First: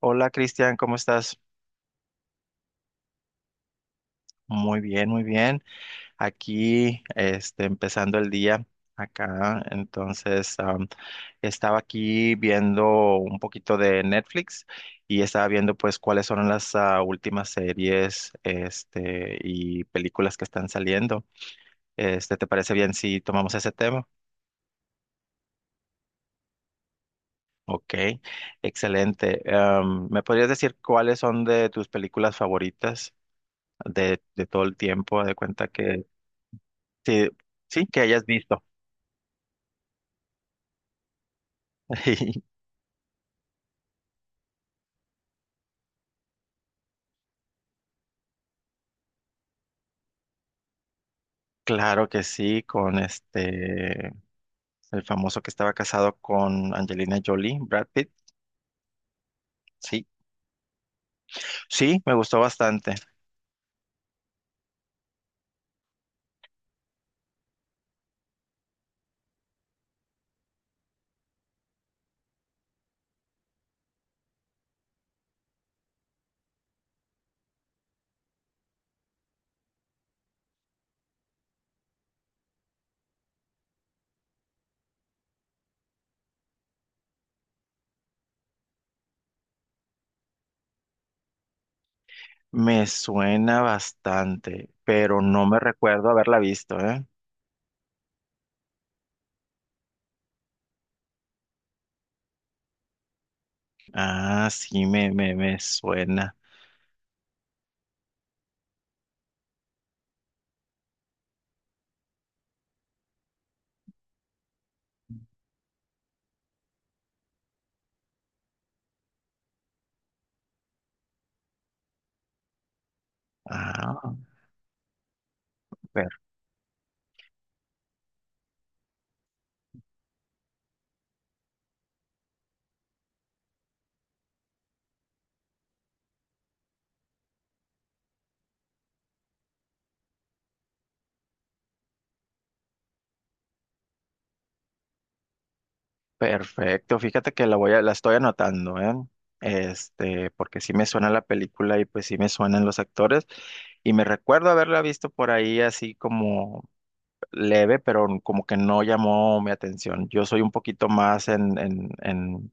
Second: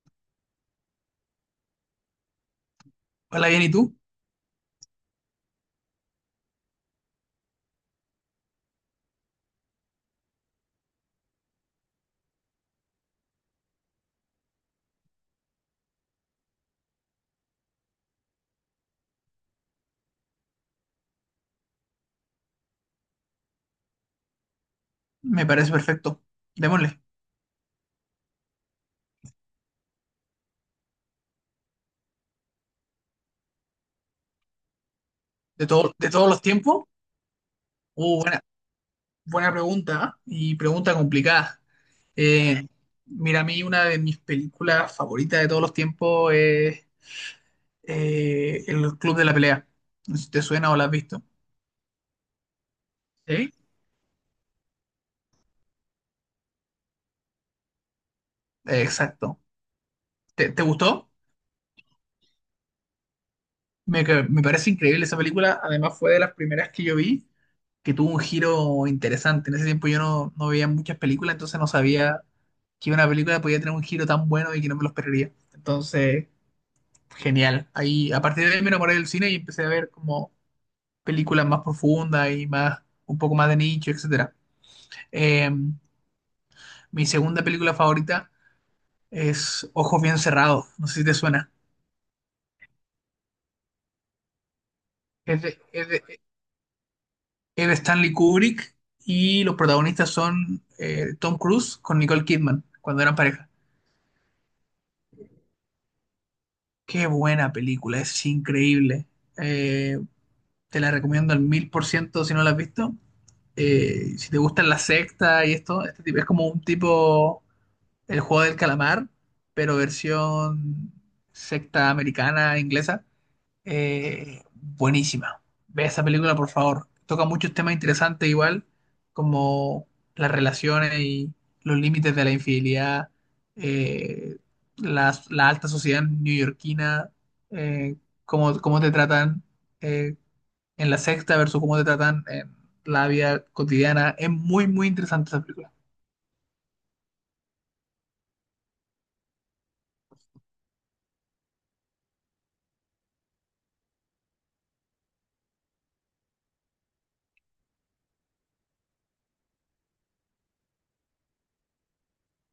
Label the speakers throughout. Speaker 1: Hola Cristian, ¿cómo estás?
Speaker 2: Hola, bien, ¿y tú?
Speaker 1: Muy bien, muy bien. Aquí, empezando el día acá. Entonces, estaba aquí viendo un poquito de Netflix y estaba viendo pues cuáles son las últimas series, y películas que están saliendo. ¿Te parece bien si tomamos ese tema?
Speaker 2: Me parece perfecto. Démosle.
Speaker 1: Ok, excelente. ¿Me podrías decir cuáles son de tus películas favoritas de todo el tiempo? De
Speaker 2: De
Speaker 1: cuenta
Speaker 2: todo,
Speaker 1: que.
Speaker 2: de todos los tiempos.
Speaker 1: Sí, sí, que
Speaker 2: Uh,
Speaker 1: hayas
Speaker 2: buena,
Speaker 1: visto.
Speaker 2: buena pregunta, ¿eh? Y pregunta complicada. Eh, Mira, a mí una de mis películas favoritas de todos los tiempos es El Club de la Pelea. No sé si te suena o la has visto.
Speaker 1: Claro que sí, con
Speaker 2: Sí.
Speaker 1: el famoso que estaba casado con Angelina Jolie, Brad Pitt.
Speaker 2: Exacto.
Speaker 1: Sí,
Speaker 2: ¿Te gustó?
Speaker 1: sí, me gustó bastante.
Speaker 2: Me parece increíble esa película. Además, fue de las primeras que yo vi que tuvo un giro interesante. En ese tiempo yo no veía muchas películas, entonces no sabía que una película podía tener un giro tan bueno y que no me lo esperaría. Entonces, genial. A partir de ahí me enamoré del cine y empecé a ver como películas más profundas y más, un poco más de nicho, etcétera. Eh, Mi segunda película favorita es Ojos bien cerrados, no sé si te suena.
Speaker 1: Me suena bastante, pero
Speaker 2: Es
Speaker 1: no me
Speaker 2: de, es
Speaker 1: recuerdo
Speaker 2: de-
Speaker 1: haberla visto, ¿eh?
Speaker 2: es de Stanley Kubrick y los protagonistas son Tom Cruise con Nicole Kidman cuando eran pareja.
Speaker 1: Sí, me suena.
Speaker 2: Qué buena película, es increíble. Eh, Te la recomiendo al mil por ciento si no la has visto. Si te gustan la secta y esto, este tipo es como un tipo el juego del calamar, pero versión secta americana, inglesa.
Speaker 1: Ah,
Speaker 2: Buenísima. Ve esa película, por favor. Toca muchos temas interesantes igual, como las relaciones y los límites de la infidelidad, eh, alta sociedad neoyorquina, eh, cómo te tratan eh, en la sexta versus cómo te tratan en la vida cotidiana. Es muy, muy interesante esa película.
Speaker 1: Perfecto, fíjate que la estoy anotando, ¿eh? Porque sí me suena la película y pues sí me suenan los actores y me recuerdo haberla visto por ahí así como leve, pero como que no llamó mi atención. Yo soy un poquito más en, en, en,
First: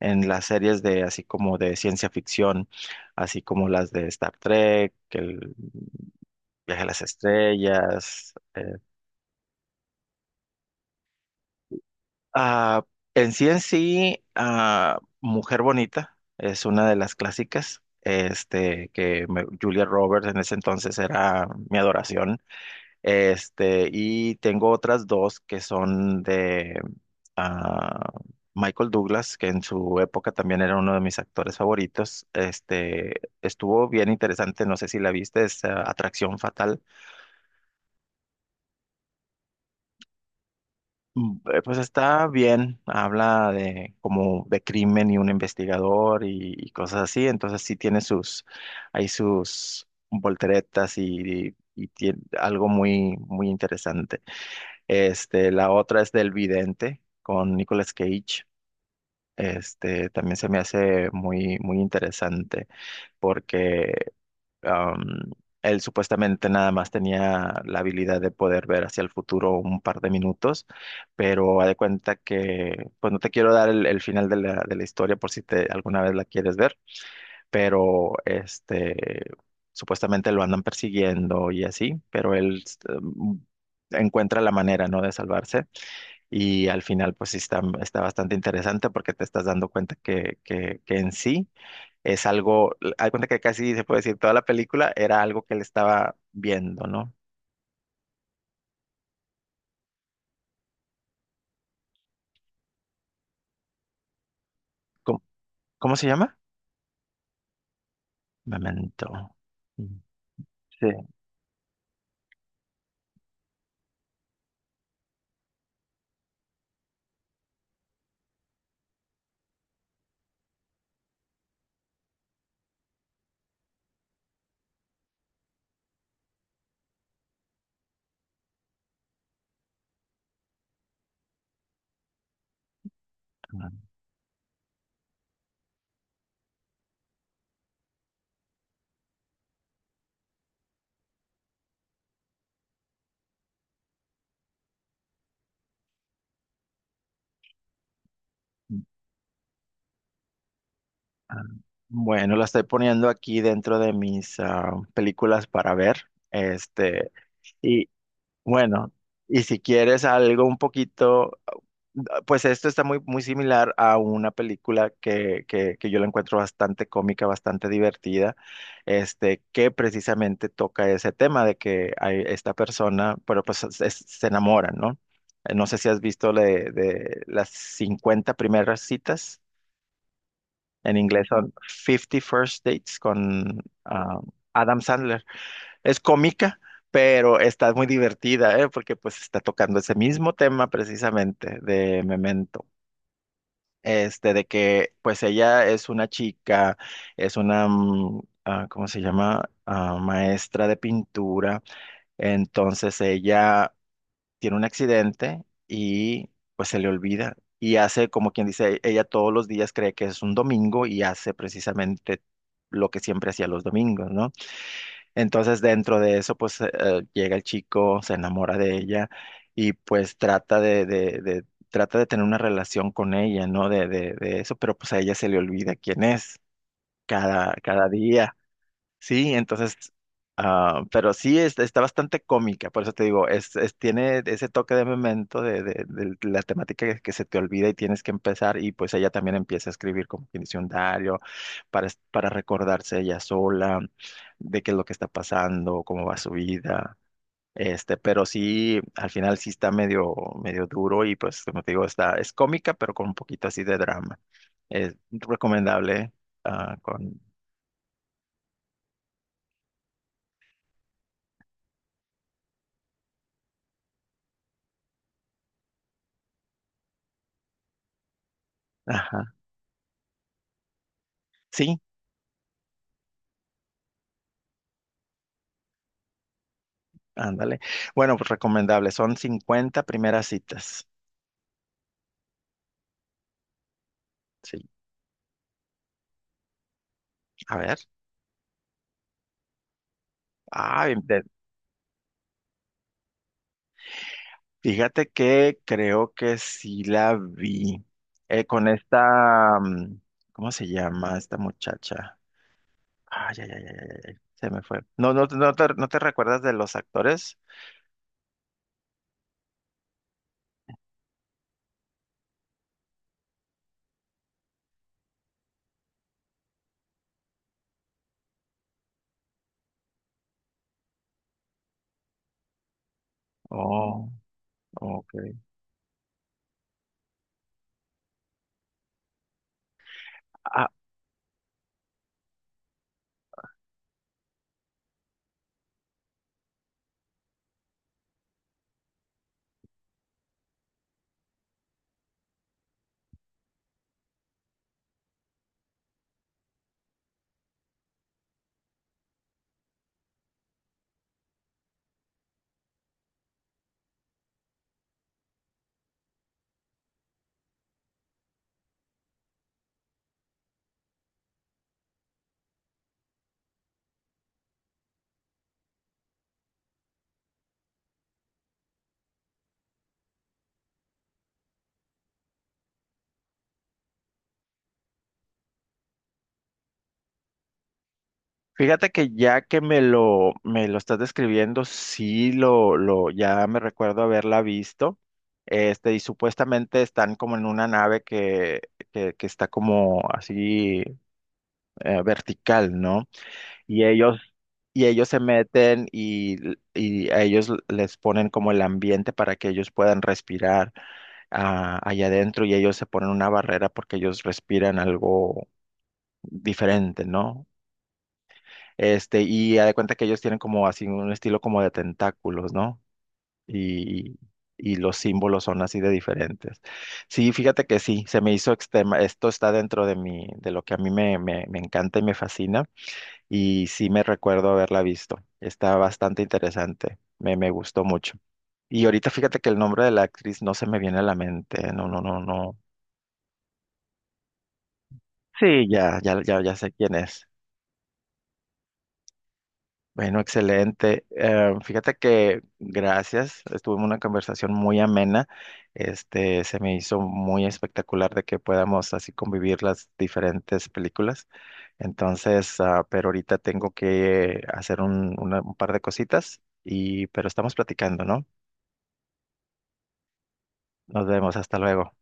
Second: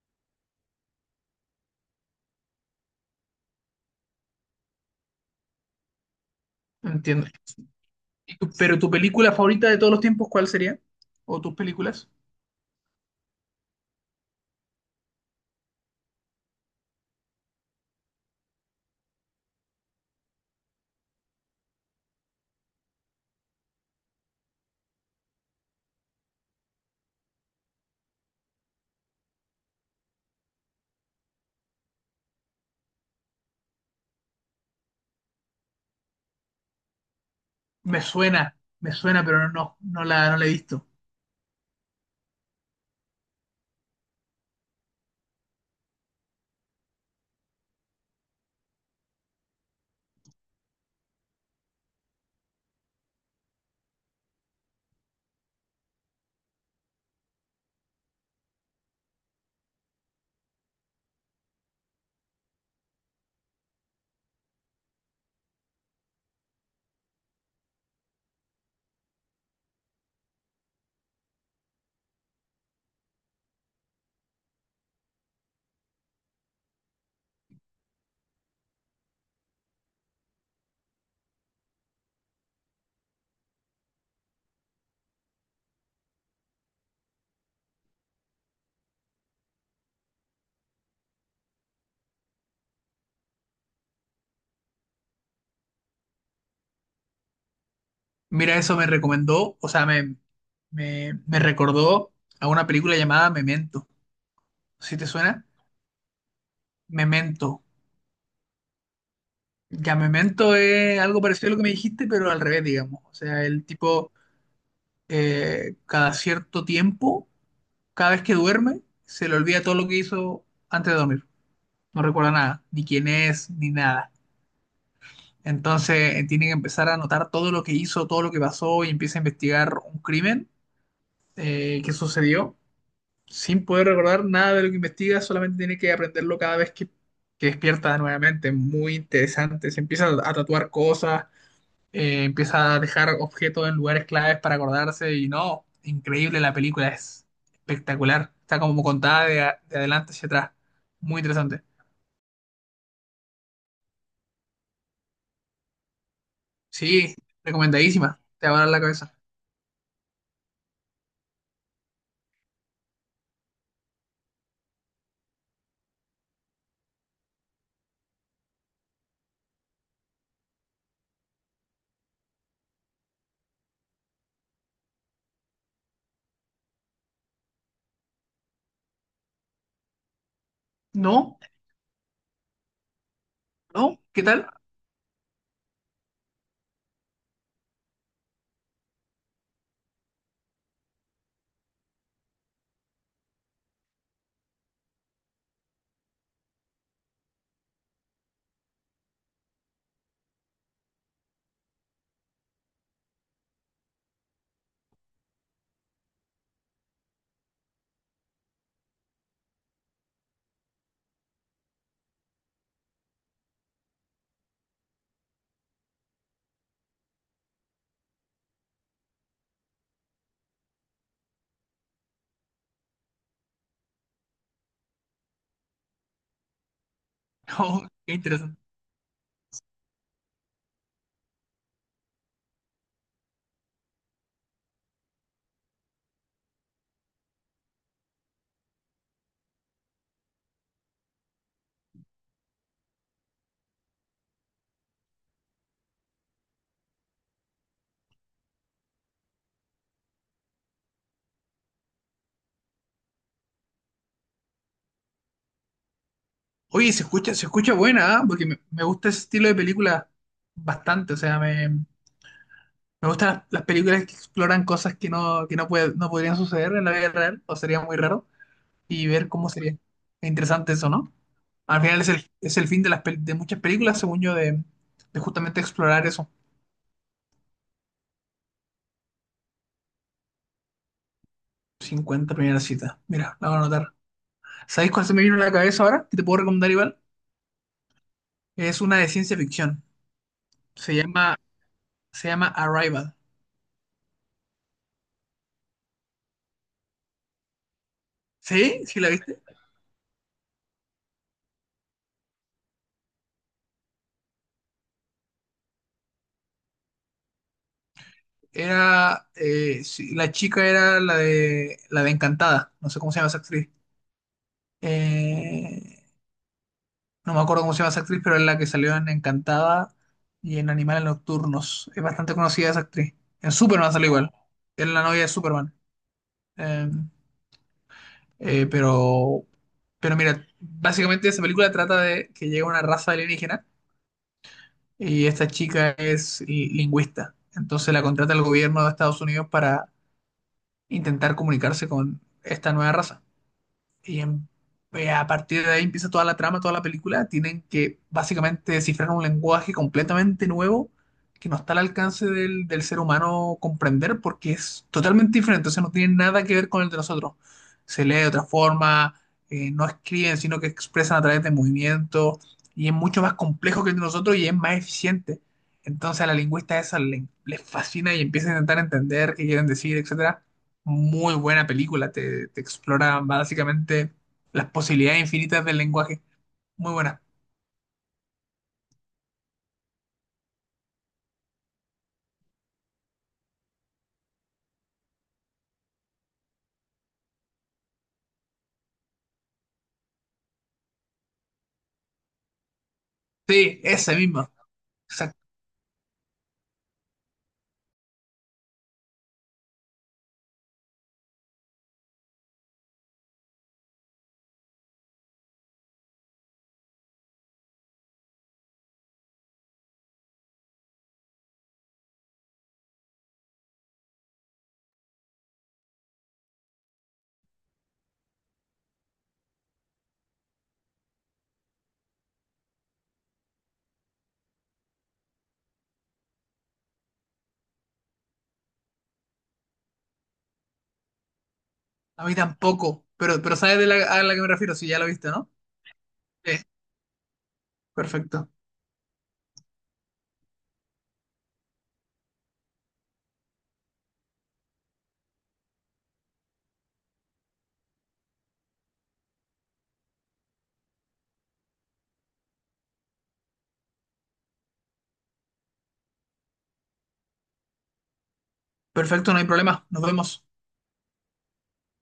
Speaker 1: en las series de así como de ciencia ficción, así como las de Star Trek, el viaje a las
Speaker 2: Entiendo.
Speaker 1: estrellas.
Speaker 2: Pero tu película favorita de todos los tiempos, ¿cuál sería? ¿O tus películas?
Speaker 1: Ah, Mujer Bonita es una de las clásicas. Julia Roberts en ese entonces era mi adoración, y tengo otras dos que son de ah, Michael Douglas, que en su época también era uno de mis actores favoritos. Estuvo bien interesante, no sé si la viste, es Atracción Fatal.
Speaker 2: Me suena, me suena, pero no, no la he visto.
Speaker 1: Pues está bien, habla de como de crimen y un investigador y cosas así, entonces sí tiene sus, hay sus volteretas tiene algo muy, muy interesante. La otra es del Vidente con Nicolas Cage. También se me hace muy, muy interesante porque Am, él supuestamente nada más tenía la habilidad de poder ver hacia el futuro un par de minutos, pero haz de cuenta que, pues no te quiero dar el final de la historia por si alguna vez la quieres ver, pero supuestamente lo andan persiguiendo y así, pero él em, encuentra la manera, ¿no? De salvarse, y al final pues sí está, está bastante interesante porque te estás dando cuenta que, que en sí es algo, hay cuenta que casi se puede decir toda la película era algo que él estaba viendo, ¿no?
Speaker 2: Mira, eso me recomendó, o sea, me recordó a una película llamada Memento. ¿Sí te
Speaker 1: ¿Cómo,
Speaker 2: suena?
Speaker 1: cómo se llama?
Speaker 2: Memento.
Speaker 1: Memento.
Speaker 2: Ya
Speaker 1: Mm.
Speaker 2: Memento
Speaker 1: Sí.
Speaker 2: es algo parecido a lo que me dijiste, pero al revés, digamos. O sea, el tipo cada cierto tiempo, cada vez que duerme, se le olvida todo lo que hizo antes de dormir. No recuerda nada, ni quién es, ni nada. Entonces tiene que empezar a anotar todo lo que hizo, todo lo que pasó y empieza a investigar un crimen que sucedió sin
Speaker 1: Mm,
Speaker 2: poder recordar nada de lo que investiga, solamente tiene que aprenderlo cada vez que despierta nuevamente. Muy interesante. Se empieza a tatuar cosas, empieza a dejar objetos en lugares claves para acordarse y no, increíble la película, es espectacular. Está como contada de adelante hacia atrás. Muy
Speaker 1: ah.
Speaker 2: interesante.
Speaker 1: Bueno, la estoy poniendo aquí dentro de mis películas para ver.
Speaker 2: Sí,
Speaker 1: Y
Speaker 2: recomendadísima. Te va a dar la
Speaker 1: bueno,
Speaker 2: cabeza.
Speaker 1: y si quieres algo un poquito. Pues esto está muy, muy similar a una película que yo la encuentro bastante cómica, bastante divertida, que precisamente toca ese tema de que hay esta persona, pero pues se enamoran, ¿no? No sé si has visto de, las 50 primeras citas, en inglés
Speaker 2: No,
Speaker 1: son Fifty First Dates con
Speaker 2: no,
Speaker 1: ah,
Speaker 2: ¿qué tal?
Speaker 1: Adam Sandler. Es cómica, pero está muy divertida, ¿eh? Porque pues está tocando ese mismo tema precisamente de Memento. De que pues ella es una chica, es una, ¿cómo se llama? Maestra de pintura. Entonces ella tiene un accidente y pues se le olvida. Y hace, como quien dice, ella todos los días cree que es un domingo y hace precisamente lo que siempre hacía los domingos, ¿no? Entonces dentro de eso pues llega el chico, se enamora de ella y pues trata de tener una relación con ella, ¿no? De eso, pero pues a ella se le olvida quién es cada,
Speaker 2: No,
Speaker 1: cada
Speaker 2: qué
Speaker 1: día.
Speaker 2: interesante.
Speaker 1: Sí, entonces, pero sí está bastante cómica, por eso te digo, tiene ese toque de Memento de la temática que se te olvida y tienes que empezar, y pues ella también empieza a escribir como que dice un diario para, para recordarse ella sola de qué es lo que está pasando, cómo va su vida. Pero sí, al final sí está medio duro, y pues como te digo, está, es cómica, pero con un poquito así de drama. Es recomendable, ah,
Speaker 2: Oye, se
Speaker 1: con,
Speaker 2: escucha, se escucha buena, ¿ah? Porque me gusta ese estilo de película bastante, o sea, me gustan las películas que exploran cosas que no podrían suceder en la vida real, o sería muy raro, y ver
Speaker 1: ajá.
Speaker 2: cómo sería. Es interesante eso, ¿no?
Speaker 1: Sí,
Speaker 2: Al final es el fin de muchas películas, según yo, de justamente explorar eso.
Speaker 1: ándale. Bueno, pues recomendable. Son 50 primeras citas.
Speaker 2: Cincuenta primeras citas. Mira, la voy a anotar.
Speaker 1: Sí.
Speaker 2: ¿Sabéis cuál se me vino a la cabeza ahora? Que te puedo recomendar igual.
Speaker 1: A ver.
Speaker 2: Es una de ciencia ficción.
Speaker 1: Ah,
Speaker 2: Se llama, se llama Arrival.
Speaker 1: fíjate que creo que sí la vi. Con
Speaker 2: ¿Sí? ¿Sí la viste?
Speaker 1: esta, ¿cómo se llama esta muchacha? Ay, ay, ay, ay, ay, ay, se me fue. No, no, no te recuerdas de los actores.
Speaker 2: Era, sí, la chica era la de Encantada. No sé cómo se llama esa actriz. Eh, No me acuerdo cómo se llama esa actriz, pero es la que salió en Encantada y en Animales Nocturnos. Es bastante conocida esa actriz. En Superman sale
Speaker 1: Oh,
Speaker 2: igual. Es la
Speaker 1: ok.
Speaker 2: novia de Superman. Eh, eh, pero, pero mira,
Speaker 1: Ah,
Speaker 2: básicamente esa película trata de que llega una raza alienígena y esta chica es lingüista. Entonces la contrata el gobierno de Estados Unidos para intentar comunicarse con esta nueva raza. Y en- a partir de ahí empieza toda la trama, toda la película. Tienen que básicamente descifrar un lenguaje completamente nuevo que no está al alcance del ser humano comprender porque es totalmente diferente. O sea, no tiene nada que ver con el de nosotros. Se lee de otra forma, no escriben, sino que expresan a través de movimientos y es mucho más complejo que el de nosotros y es más eficiente. Entonces a la lingüista esa le, les fascina y empieza a intentar entender qué quieren decir, etc. Muy buena película, te explora básicamente las posibilidades infinitas del lenguaje. Muy buena.
Speaker 1: fíjate que ya que me lo estás describiendo, sí ya me recuerdo haberla visto. Y supuestamente están como en una nave que está como así vertical, ¿no?
Speaker 2: Sí,
Speaker 1: Y
Speaker 2: esa
Speaker 1: ellos,
Speaker 2: misma.
Speaker 1: y ellos se
Speaker 2: Exacto.
Speaker 1: meten, y, a ellos les ponen como el ambiente para que ellos puedan respirar allá adentro, y ellos se ponen una barrera porque ellos respiran algo diferente, ¿no? Y haz de cuenta que ellos tienen como así un estilo como de tentáculos, ¿no? Y, y los símbolos son así de diferentes. Sí, fíjate que sí, se me hizo extrema, esto está dentro de mi, de lo que a mí me encanta y me fascina, y sí me recuerdo haberla visto. Está bastante interesante, me gustó mucho. Y ahorita fíjate que el nombre de la actriz no se me viene a la mente, no, no, no,
Speaker 2: A mí
Speaker 1: no.
Speaker 2: tampoco, pero sabes a la que me refiero, si ya la viste, ¿no?
Speaker 1: Sí, ya, ya, ya,
Speaker 2: Sí,
Speaker 1: ya sé quién es.
Speaker 2: perfecto.
Speaker 1: Bueno, excelente. Fíjate que gracias, estuvimos una conversación muy amena. Se me hizo muy espectacular de que podamos así convivir las diferentes películas. Entonces, pero ahorita tengo que hacer un par de cositas pero estamos platicando, ¿no?
Speaker 2: Perfecto, no hay problema. Nos vemos.
Speaker 1: Nos vemos, hasta luego.